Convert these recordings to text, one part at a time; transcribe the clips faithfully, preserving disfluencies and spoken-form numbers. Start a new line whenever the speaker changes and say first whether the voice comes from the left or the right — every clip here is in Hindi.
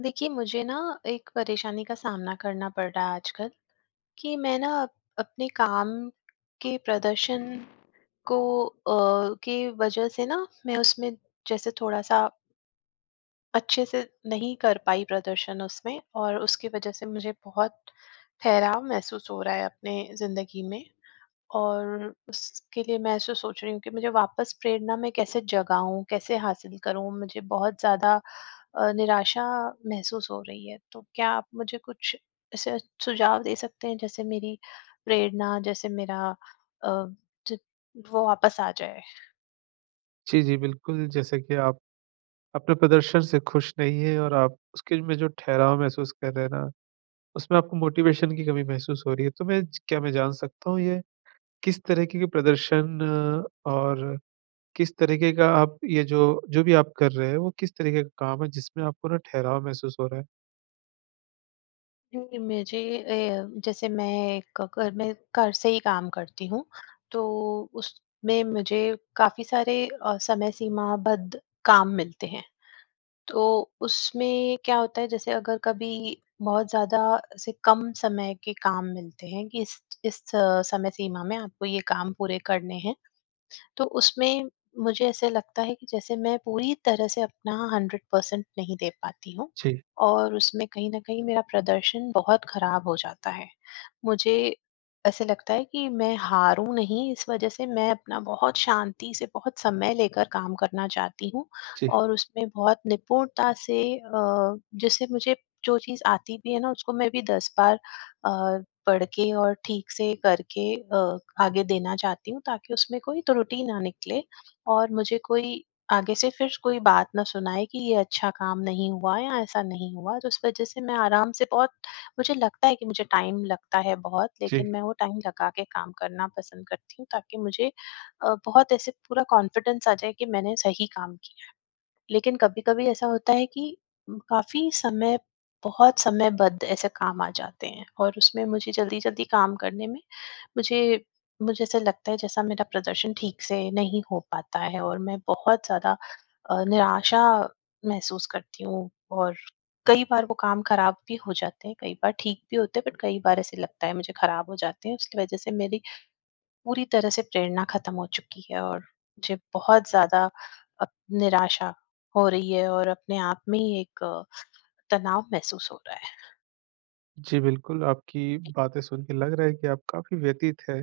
left: देखिए मुझे ना एक परेशानी का सामना करना पड़ रहा है आजकल कि मैं ना अपने काम के प्रदर्शन को अ, के वज़ह से न मैं उसमें जैसे थोड़ा-सा अच्छे से नहीं कर पाई प्रदर्शन उसमें और उसके वज़ह से मुझे बहुत ठहराव महसूस हो रहा है अपने ज़िन्दगी में। और उसके लिए मैं ऐसे सोच रही हूँ कि मुझे वापस प्रेरणा में कैसे जगाऊँ? कैसे हासिल करूँ? मुझे बहुत ज़्यादा अ, निराशा महसूस हो रही है। तो क्या आप मुझे कुछ ऐसे सुझाव दे सकते हैं जैसे मेरी प्रेरणा जैसे मेरा अ, ज वो वापस आ जाए?
right: जी, जी। बिल्कुल, जैसे कि आप, अपने प्रदर्शन से खुश नहीं है और आप उसके में जो ठहराव महसूस कर रहे हैं ना, उसमें आपको मोटिवेशन की कमी महसूस हो रही है। तो मैं क्या मैं जान सकता हूँ ये, किस तरीके के प्रदर्शन और किस तरीके का आप ये जो जो भी आप कर रहे हैं वो किस तरीके का काम है जिसमें आपको न ठहराव महसूस हो रहा है?
left: क्योंकि मुझे ए जैसे मैं घ घर में घर से ही काम करती हूँ, तो उसमें मुझे काफ़ी सारे अ, समय सीमाबद्ध काम मिलते हैं। तो उसमें क्या होता है, जैसे अगर कभी बहुत ज़्यादा से कम समय के काम मिलते हैं कि, "इस इस समय सीमा में आपको ये काम पूरे करने हैं।" तो उसमें मुझे ऐसे लगता है कि जैसे मैं पूरी तरह से अपना हंड्रेड परसेंट नहीं दे पाती हूँ
right: जी।
left: और उसमें कहीं न कहीं मेरा प्रदर्शन बहुत ख़राब हो जाता है। मुझे ऐसे लगता है कि मैं हारूँ नहीं, इस वज़ह से मैं अपना बहुत शांति से, बहुत समय लेकर काम करना चाहती हूँ
right: जी।
left: और उसमें बहुत निपुणता से अ, जैसे मुझे जो चीज़ आती भी है ना, उसको मैं भी दस बार अ, पढ़ के और ठीक से करके अ, आगे देना चाहती हूँ, ताकि उसमें कोई त्रुटि ना निकले और मुझे कोई आगे से फिर कोई बात ना सुनाए कि, "ये अच्छा काम नहीं हुआ या ऐसा नहीं हुआ।" तो इस वज़ह से मैं आराम से बहुत, मुझे लगता है कि मुझे टाइम लगता है बहुत,
right: जी।
left: लेकिन मैं वो टाइम लगा के काम करना पसंद करती हूँ, ताकि मुझे अ, बहुत ऐसे पूरा कॉन्फिडेंस आ जाए कि मैंने सही काम किया है। लेकिन कभी-कभी ऐसा होता है कि काफ़ी समय बहुत समयबद्ध ऐसे काम आ जाते हैं और उसमें मुझे जल्दी-जल्दी काम करने में मुझे मुझे ऐसा लगता है, जैसा मेरा प्रदर्शन ठीक से नहीं हो पाता है और मैं बहुत ज़्यादा अ, निराशा महसूस करती हूँ और कई बार वो काम खराब भी हो जाते हैं, कई बार ठीक भी होते हैं, बट कई बार ऐसे लगता है मुझे, ख़राब हो जाते हैं, उसकी वज़ह से मेरी पूरी तरह से प्रेरणा ख़त्म हो चुकी है और मुझे बहुत ज़्यादा अ, निराशा हो रही है और अपने आप में ही एक तनाव महसूस हो रहा है।
right: जी, बिल्कुल, आपकी बातें सुन के लग रहा है कि आप काफ़ी व्यथित हैं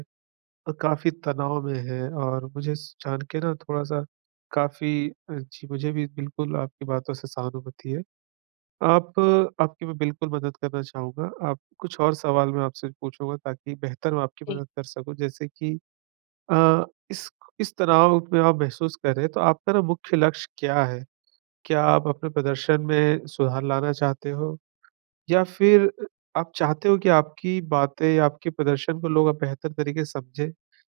right: अ, काफ़ी तनाव में हैं और मुझे स जान के ना थोड़ा-सा काफ़ी अ, जी, मुझे भी बिल्कुल आपकी बातों से सहानुभूति है। आप आपकी मैं बिल्कुल मदद करना चाहूँगा, आप कुछ और सवाल मैं आपसे पूछूँगा, ताकि बेहतर मैं आपकी
left: जी।
right: मदद कर सकूँ, जैसे कि अ, इस इस तनाव में आप महसूस कर रहे हैं, तो आपका ना मुख्य लक्ष्य क्या है? क्या आप अपने प्रदर्शन में सुधार लाना चाहते हो? या फिर अ, आप चाहते हो कि आपकी बातें, आपके प्रदर्शन को लोग अब बेहतर तरीके से समझें?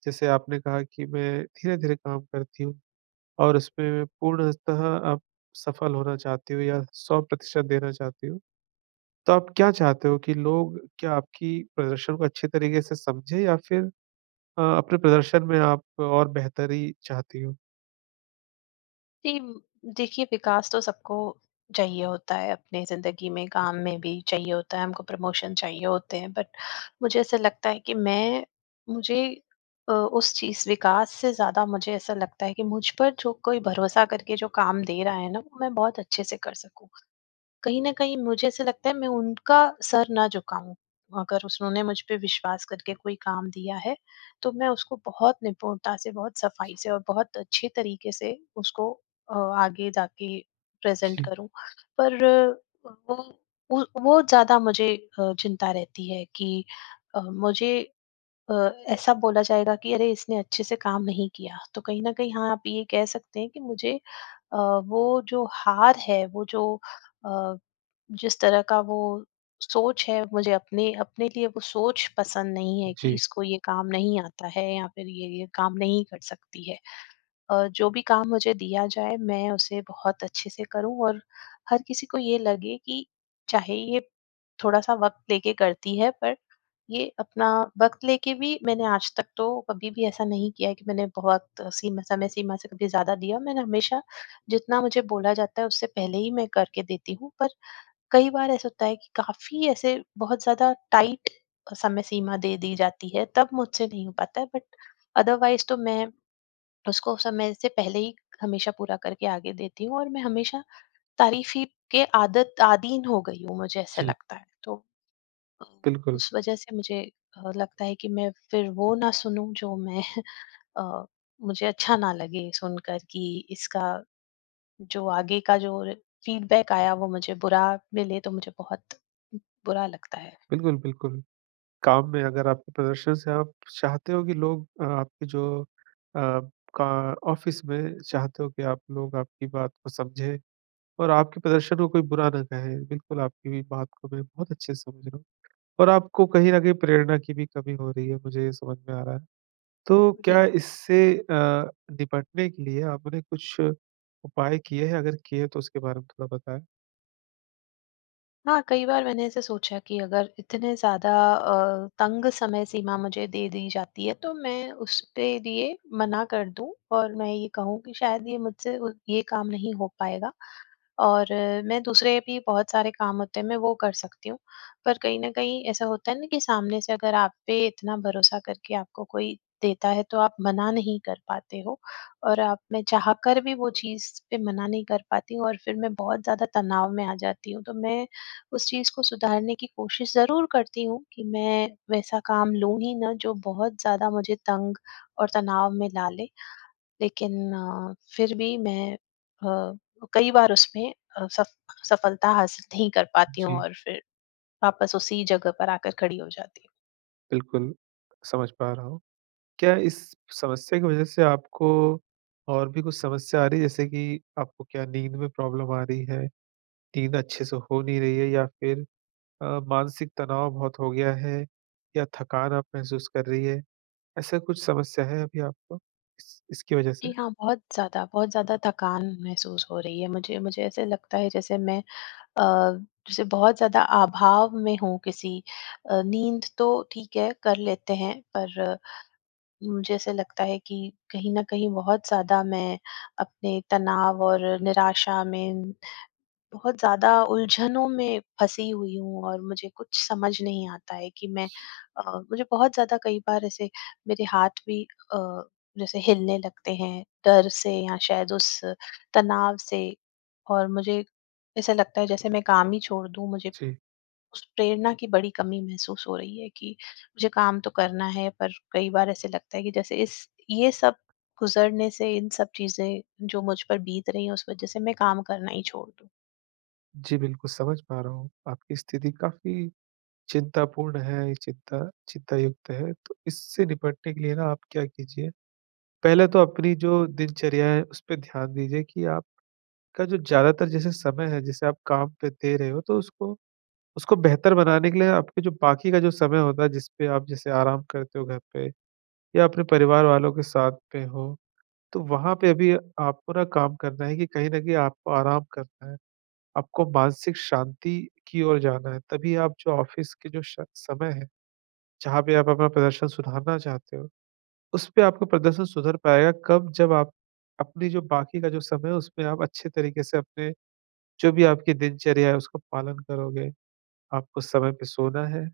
right: जैसे आपने कहा कि, "मैं धीरे-धीरे काम करती हूँ।" और इसपे में पूर्णतः आप सफल होना चाहती हो या सौ प्रतिशत देना चाहती हो, तो आप क्या चाहते हो कि लोग क्या आपकी प्रदर्शन को अच्छे तरीके से समझें या फिर अ, अपने प्रदर्शन में आप और बेहतरी चाहती हो?
left: जी, देखिए, विकास तो सबको चाहिए होता है, अपनी ज़िंदगी में, काम में भी चाहिए होता है, हमको प्रमोशन चाहिए होते हैं। बट मुझे ऐसा लगता है कि मैं मुझे अ, उस चीज़ विकास से ज़्यादा मुझे ऐसा लगता है कि मुझ पर जो कोई भरोसा करके जो काम दे रहा है ना, वो मैं बहुत अच्छे से कर सकूँ। कहीं न कहीं मुझे ऐसा लगता है, मैं उनका सर ना झुकाऊँ, अगर उन्होंने मुझ पे विश्वास करके कोई काम दिया है, तो मैं उसको बहुत निपुणता से, बहुत सफ़ाई से और बहुत अच्छे तरीके से उसको अ, आगे जाके प्रेज़ेंट
right: जी।
left: करूँ। पर वो उ वो ज़्यादा मुझे अ, चिंता रहती है कि अ, मुझे अ, ऐसा बोला जाएगा कि, "अरे! इसने अच्छे से काम नहीं किया।" तो कहीं न कहीं, हाँ, आप ये कह सकते हैं कि मुझे अ, वो जो हार है, वो जो अ, जिस तरह का वो सोच है, मुझे अपने अपने लिए वो सोच पसंद नहीं है कि,
right: जी।
left: "इसको ये काम नहीं आता है या फिर ये, ये काम नहीं कर सकती है।" अ, जो भी काम मुझे दिया जाए, मैं उसे बहुत अच्छे से करूँ और हर किसी को ये लगे कि, "चाहे, ये थोड़ा-सा वक़्त लेके करती है, पर ये अपना" वक़्त लेके भी मैंने आज तक तो कभी भी ऐसा नहीं किया है कि मैंने बहुत सीम समय सीमा से कभी ज़्यादा दिया। मैंने हमेशा, जितना मुझे बोला जाता है, उससे पहले ही मैं करके देती हूँ, पर कई बार ऐसा होता है कि काफ़ी ऐसे बहुत ज़्यादा टाइट अ, समय सीमा दे दी जाती है, तब मुझसे नहीं हो पाता है, बट अदरवाइज़ तो मैं उसको समय से पहले ही, हमेशा पूरा करके आगे देती हूँ और मैं हमेशा तारीफी के आदत आदीन हो गई हूँ, मुझे ऐसा
right: जी।
left: लगता है। तो अ,
right: बिल्कुल।
left: उस वजह से मुझे अ, लगता है कि मैं फिर वो ना सुनूँ, जो मैं अ, मुझे अच्छा ना लगे सुनकर कि इसका जो आगे का जो रे फ़ीडबैक आया, वो मुझे बुरा मिले, तो मुझे बहुत बुरा लगता है।
right: बिल्कुल, बिल्कुल। काम में अगर आप प्रदर्शन से आप चाहते हो कि लोग आपके जो अ, का ऑफ़िस में चाहते हो कि आप लोग आपकी बात को समझें और आपके प्रदर्शन को कोई बुरा ना कहे। बिल्कुल, आपकी बात को मैं बहुत अच्छे से समझ रहा हूँ और आपको कहीं न कहीं प्रेरणा की भी कमी हो रही है, मुझे ये समझ में आ रहा है। तो क्या
left: जी।
right: इससे अ, निपटने के लिए आपने कुछ उपाय किए हैं? अगर किए हैं, तो उसके बारे में थोड़ा बताएँ।
left: हाँ, कई बार मैंने ऐसे सोचा कि अगर इतने ज़्यादा अ, तंग समय सीमा मुझे दे दी जाती है तो मैं उसपे दिए मना कर दूँ और मैं ये कहूँ कि शायद ये मुझसे ये काम नहीं हो पाएगा। और मैं दूसरे भी बहुत सारे काम होते हैं मैं वो कर सकती हूँ। पर कहीं न कहीं ऐसा होता है ना कि सामने से अगर आप पे इतना भरोसा करके आपको कोई देता है तो आप मना नहीं कर पाते हो। और आप मैं चाह कर भी वो चीज़ पे मना नहीं कर पाती हूँ और फिर मैं बहुत ज़्यादा तनाव में आ जाती हूँ। तो मैं उस चीज़ को सुधारने की कोशिश ज़रूर करती हूँ कि मैं वैसा काम लूँ ही ना जो बहुत ज़्यादा मुझे तंग और तनाव में डाले। लेकिन अ, फिर भी मैं अ, कई बार उसमें अ, सफ सफलता हासिल नहीं कर पाती हूँ
right: जी।
left: और फिर, वापस उसी जगह पर आकर खड़ी हो जाती हूँ।
right: बिल्कुल, समझ पा रहा हूँ। क्या इस समस्या की वज़ह से आपको और भी कुछ समस्या आ रही है जैसे कि आपको क्या नींद में प्रॉब्लम आ रही है? नींद अच्छे से हो नहीं रही है? या फिर अ, मानसिक तनाव बहुत हो गया है? या थकान आप महसूस कर रही हैं? ऐसा कुछ समस्या है अभी आपको इस इसकी वज़ह से?
left: जी हाँ, बहुत ज़्यादा बहुत ज़्यादा थकान महसूस हो रही है मुझे, मुझे ऐसे लगता है जैसे मैं अ, जैसे बहुत ज़्यादा अभाव में हूँ किसी अ, नींद तो ठीक है कर लेते हैं पर, मुझे ऐसे लगता है कि कहीं न कहीं बहुत ज़्यादा मैं अपने तनाव और निराशा में, बहुत ज़्यादा उलझनों में फंसी हुई हूँ और मुझे कुछ समझ नहीं आता है कि मैं अ, मुझे बहुत ज़्यादा कई बार ऐसे मेरे हाथ भी अ, जैसे हिलने लगते हैं, डर से या शायद उस तनाव से। और मुझे ऐसा लगता है जैसे मैं काम ही छोड़ दूँ। मुझे
right: जी।
left: उस प्रेरणा की बड़ी कमी महसूस हो रही है कि मुझे काम तो करना है पर कई बार ऐसे लगता है कि जैसे इस ये सब गुज़रने से इन सब चीज़ें जो मुझ पर बीत रही है उस वज़ह से मैं काम करना ही छोड़ दूँ।
right: जी बिल्कुल, समझ पा रहा हूँ। आपकी स्थिति काफ़ी चिंतापूर्ण हैं। ये चिंता चिंतायुक्त हैं, तो इससे निपटने के लिए ना आप क्या कीजिए पहले तो अपनी जो दिनचर्या हैं, उस पे ध्यान दीजिए कि आपका जो ज़्यादातर जैसे समय है, जिसे आप काम पे दे रहे हो, तो उसको उसको बेहतर बनाने के लिए आपके जो बाकी का जो समय होता हैं, जिस पे आप जैसे आराम करते हो घर पे या अपने परिवार वालों के साथ में हो, तो वहाँ पे भी आपको ना काम करना है कि कहीं न कहीं आपको आराम करना हैं। आपको मानसिक शांति की ओर जाना हैं, तभी आप जो ऑफ़िस के जो शक समय हैं, जहाँ पे आप अपना प्रदर्शन सुधारना चाहते हो उसपे आपको प्रदर्शन सुधर पाएगा, कब? जब आप अपनी जो बाकी का जो समय है, उसमें आप अच्छे तरीक़े से अपने जो भी आपकी दिनचर्या हैं, उसका पालन करोगे। आपको समय पे सोना हैं,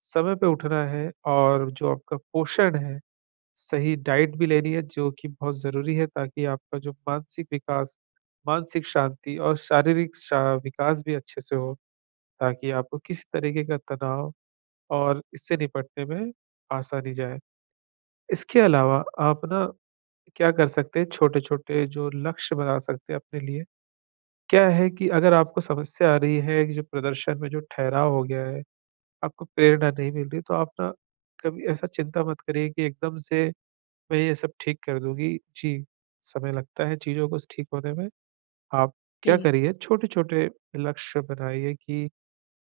right: समय पे उठना हैं और जो आपका पोषण है, सही डाइट भी लेनी है, जो कि बहुत ज़रूरी है, ताकि आपका जो मानसिक विकास, मानसिक शांति और शारीरिक शा विकास भी अच्छे से हो। ताकि आपको किसी तरीक़े का तनाव और इससे निपटने में आसानी जाए। इसके अलावा आप ना, क्या कर सकते हैं, छोटे-छोटे जो लक्ष्य बना सकते हैं अपने लिए। क्या है कि अगर आपको समस्या आ रही है कि, जो प्रदर्शन में जो ठहराव हो गया हैं, आपको प्रेरणा नहीं मिल रही, तो आप ना कभी ऐसा चिंता मत करिए कि एकदम से मैं ये सब ठीक कर दूँगी। जी, समय लगता है चीज़ों को स ठीक होने में। आप क्या
left: जी।
right: करिए छोटे-छोटे लक्ष्य बनाइए कि,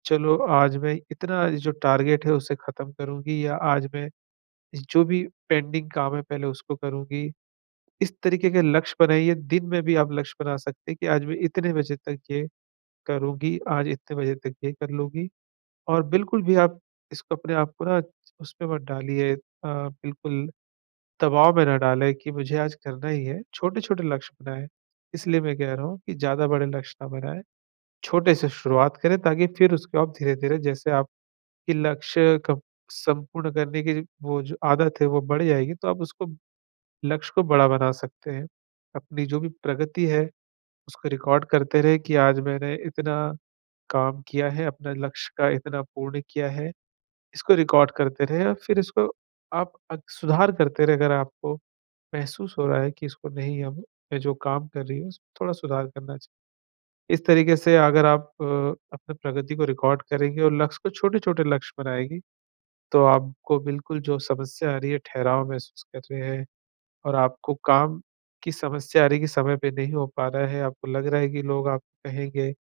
right: चलो आज मैं इतना जो टारगेट हैं उसे ख़त्म करूँगी या आज मैं जो भी पेंडिंग काम हैं पहले उसको करूँगी। इस तरीक़े के लक्ष्य बनाइए, दिन में भी आप लक्ष्य बना सकते हैं कि आज मैं इतने बजे तक ये करूँगी। आज इतने बजे तक ये कर लूँगी। और बिल्कुल भी आप इसको अपने आप को ना च उसमें मत डालिए अ, बिल्कुल दबाव में ना डालें कि मुझे आज करना ही हैं। छोटे-छोटे लक्ष्य बनाएँ, इसलिए मैं कह रहा हूँ कि ज़्यादा बड़े लक्ष्य ना बनाएँ। छोटे से शुरुआत करें, ताकि फ़िर उसको आप धीरे-धीरे जैसे आपके लक्ष्य क संपूर्ण करने की ज वो जो आदत हैं वो बढ़ जाएगी, तो आप उसको लक्ष्य को बड़ा बना सकते हैं। अपनी जो भी प्रगति है, उसको रिकॉर्ड करते रहे कि आज मैंने इतना काम किया हैं, अपने लक्ष्य का इतना पूर्ण किया हैं। इसको रिकॉर्ड करते रहें और फ़िर इसको आप अग सुधार करते रहे अगर आपको महसूस हो रहा हैं कि इसको नहीं हम मैं जो काम कर रही हूँ, उस थोड़ा सुधार करना चाहिए। इस तरीक़े से अगर आप अपनी प्रगति को रिकॉर्ड करेंगे और लक्ष्य को छोटे-छोटे लक्ष्य बनाएगी, तो आपको बिल्कुल जो समस्या आ रही हैं, ठहराव महसूस कर रहे हैं और आपको काम की समस्या आ रही हैं कि समय पे नहीं हो पा रहा है, आपको लग रहा है कि लोग आपको कहेंगे।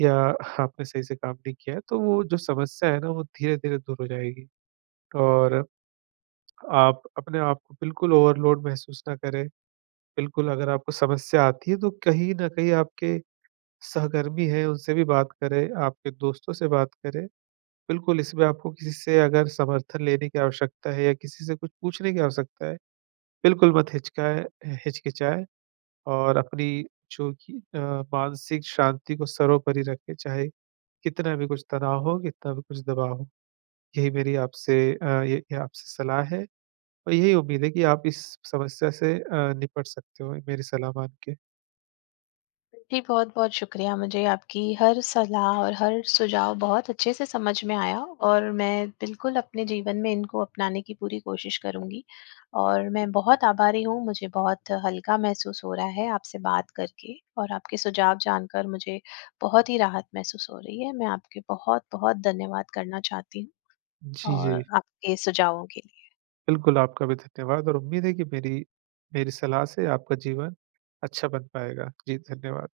right: या आपने सही से काम नहीं किया हैं, तो वो जो समस्या हैं ना वो धीरे-धीरे दूर हो जाएगी। और आप अपने आप को बिल्कुल ओवरलोड महसूस ना करें। बिल्कुल अगर आपको समस्या आती हैं, तो कहीं न कहीं आपके सहकर्मी हैं, उनसे भी बात करें, आपके दोस्तों से बात करें। बिल्कुल इसमें आपको किसी से अगर समर्थन लेने की आवश्यकता हैं या किसी से कुछ पूछने की आवश्यकता हैं, बिल्कुल मत हिचकाएँ हिचकिचाएँ और अपनी जो कि अ, मानसिक शांति को सर्वोपरि रखें, चाहे कितना भी कुछ तनाव हो, कितना भी कुछ दबाव हो। यही मेरी आपसे अ, ये ही आपसे सलाह हैं और यही उम्मीद हैं कि आप इस समस्या से अ, निपट सकते हो मेरी सलाह मान के।
left: जी, बहुत-बहुत शुक्रिया। मुझे आपकी हर सलाह और हर सुझाव बहुत अच्छे से समझ में आया और मैं, बिल्कुल अपने जीवन में इनको अपनाने की पूरी कोशिश करूँगी। और मैं बहुत आभारी हूँ, मुझे बहुत हल्का महसूस हो रहा हैं आपसे बात करके और आपके सुझाव जानकर मुझे, बहुत ही राहत महसूस हो रही हैं। मैं आपके बहुत-बहुत धन्यवाद करना चाहती हूँ।
right: जी,
left: और
right: जी।
left: आपके सुझावों के लिए।
right: बिल्कुल, आपका भी धन्यवाद और उम्मीद हैं कि मेरी मेरी सलाह से आपका जीवन अच्छा बन पाएगा। जी, धन्यवाद।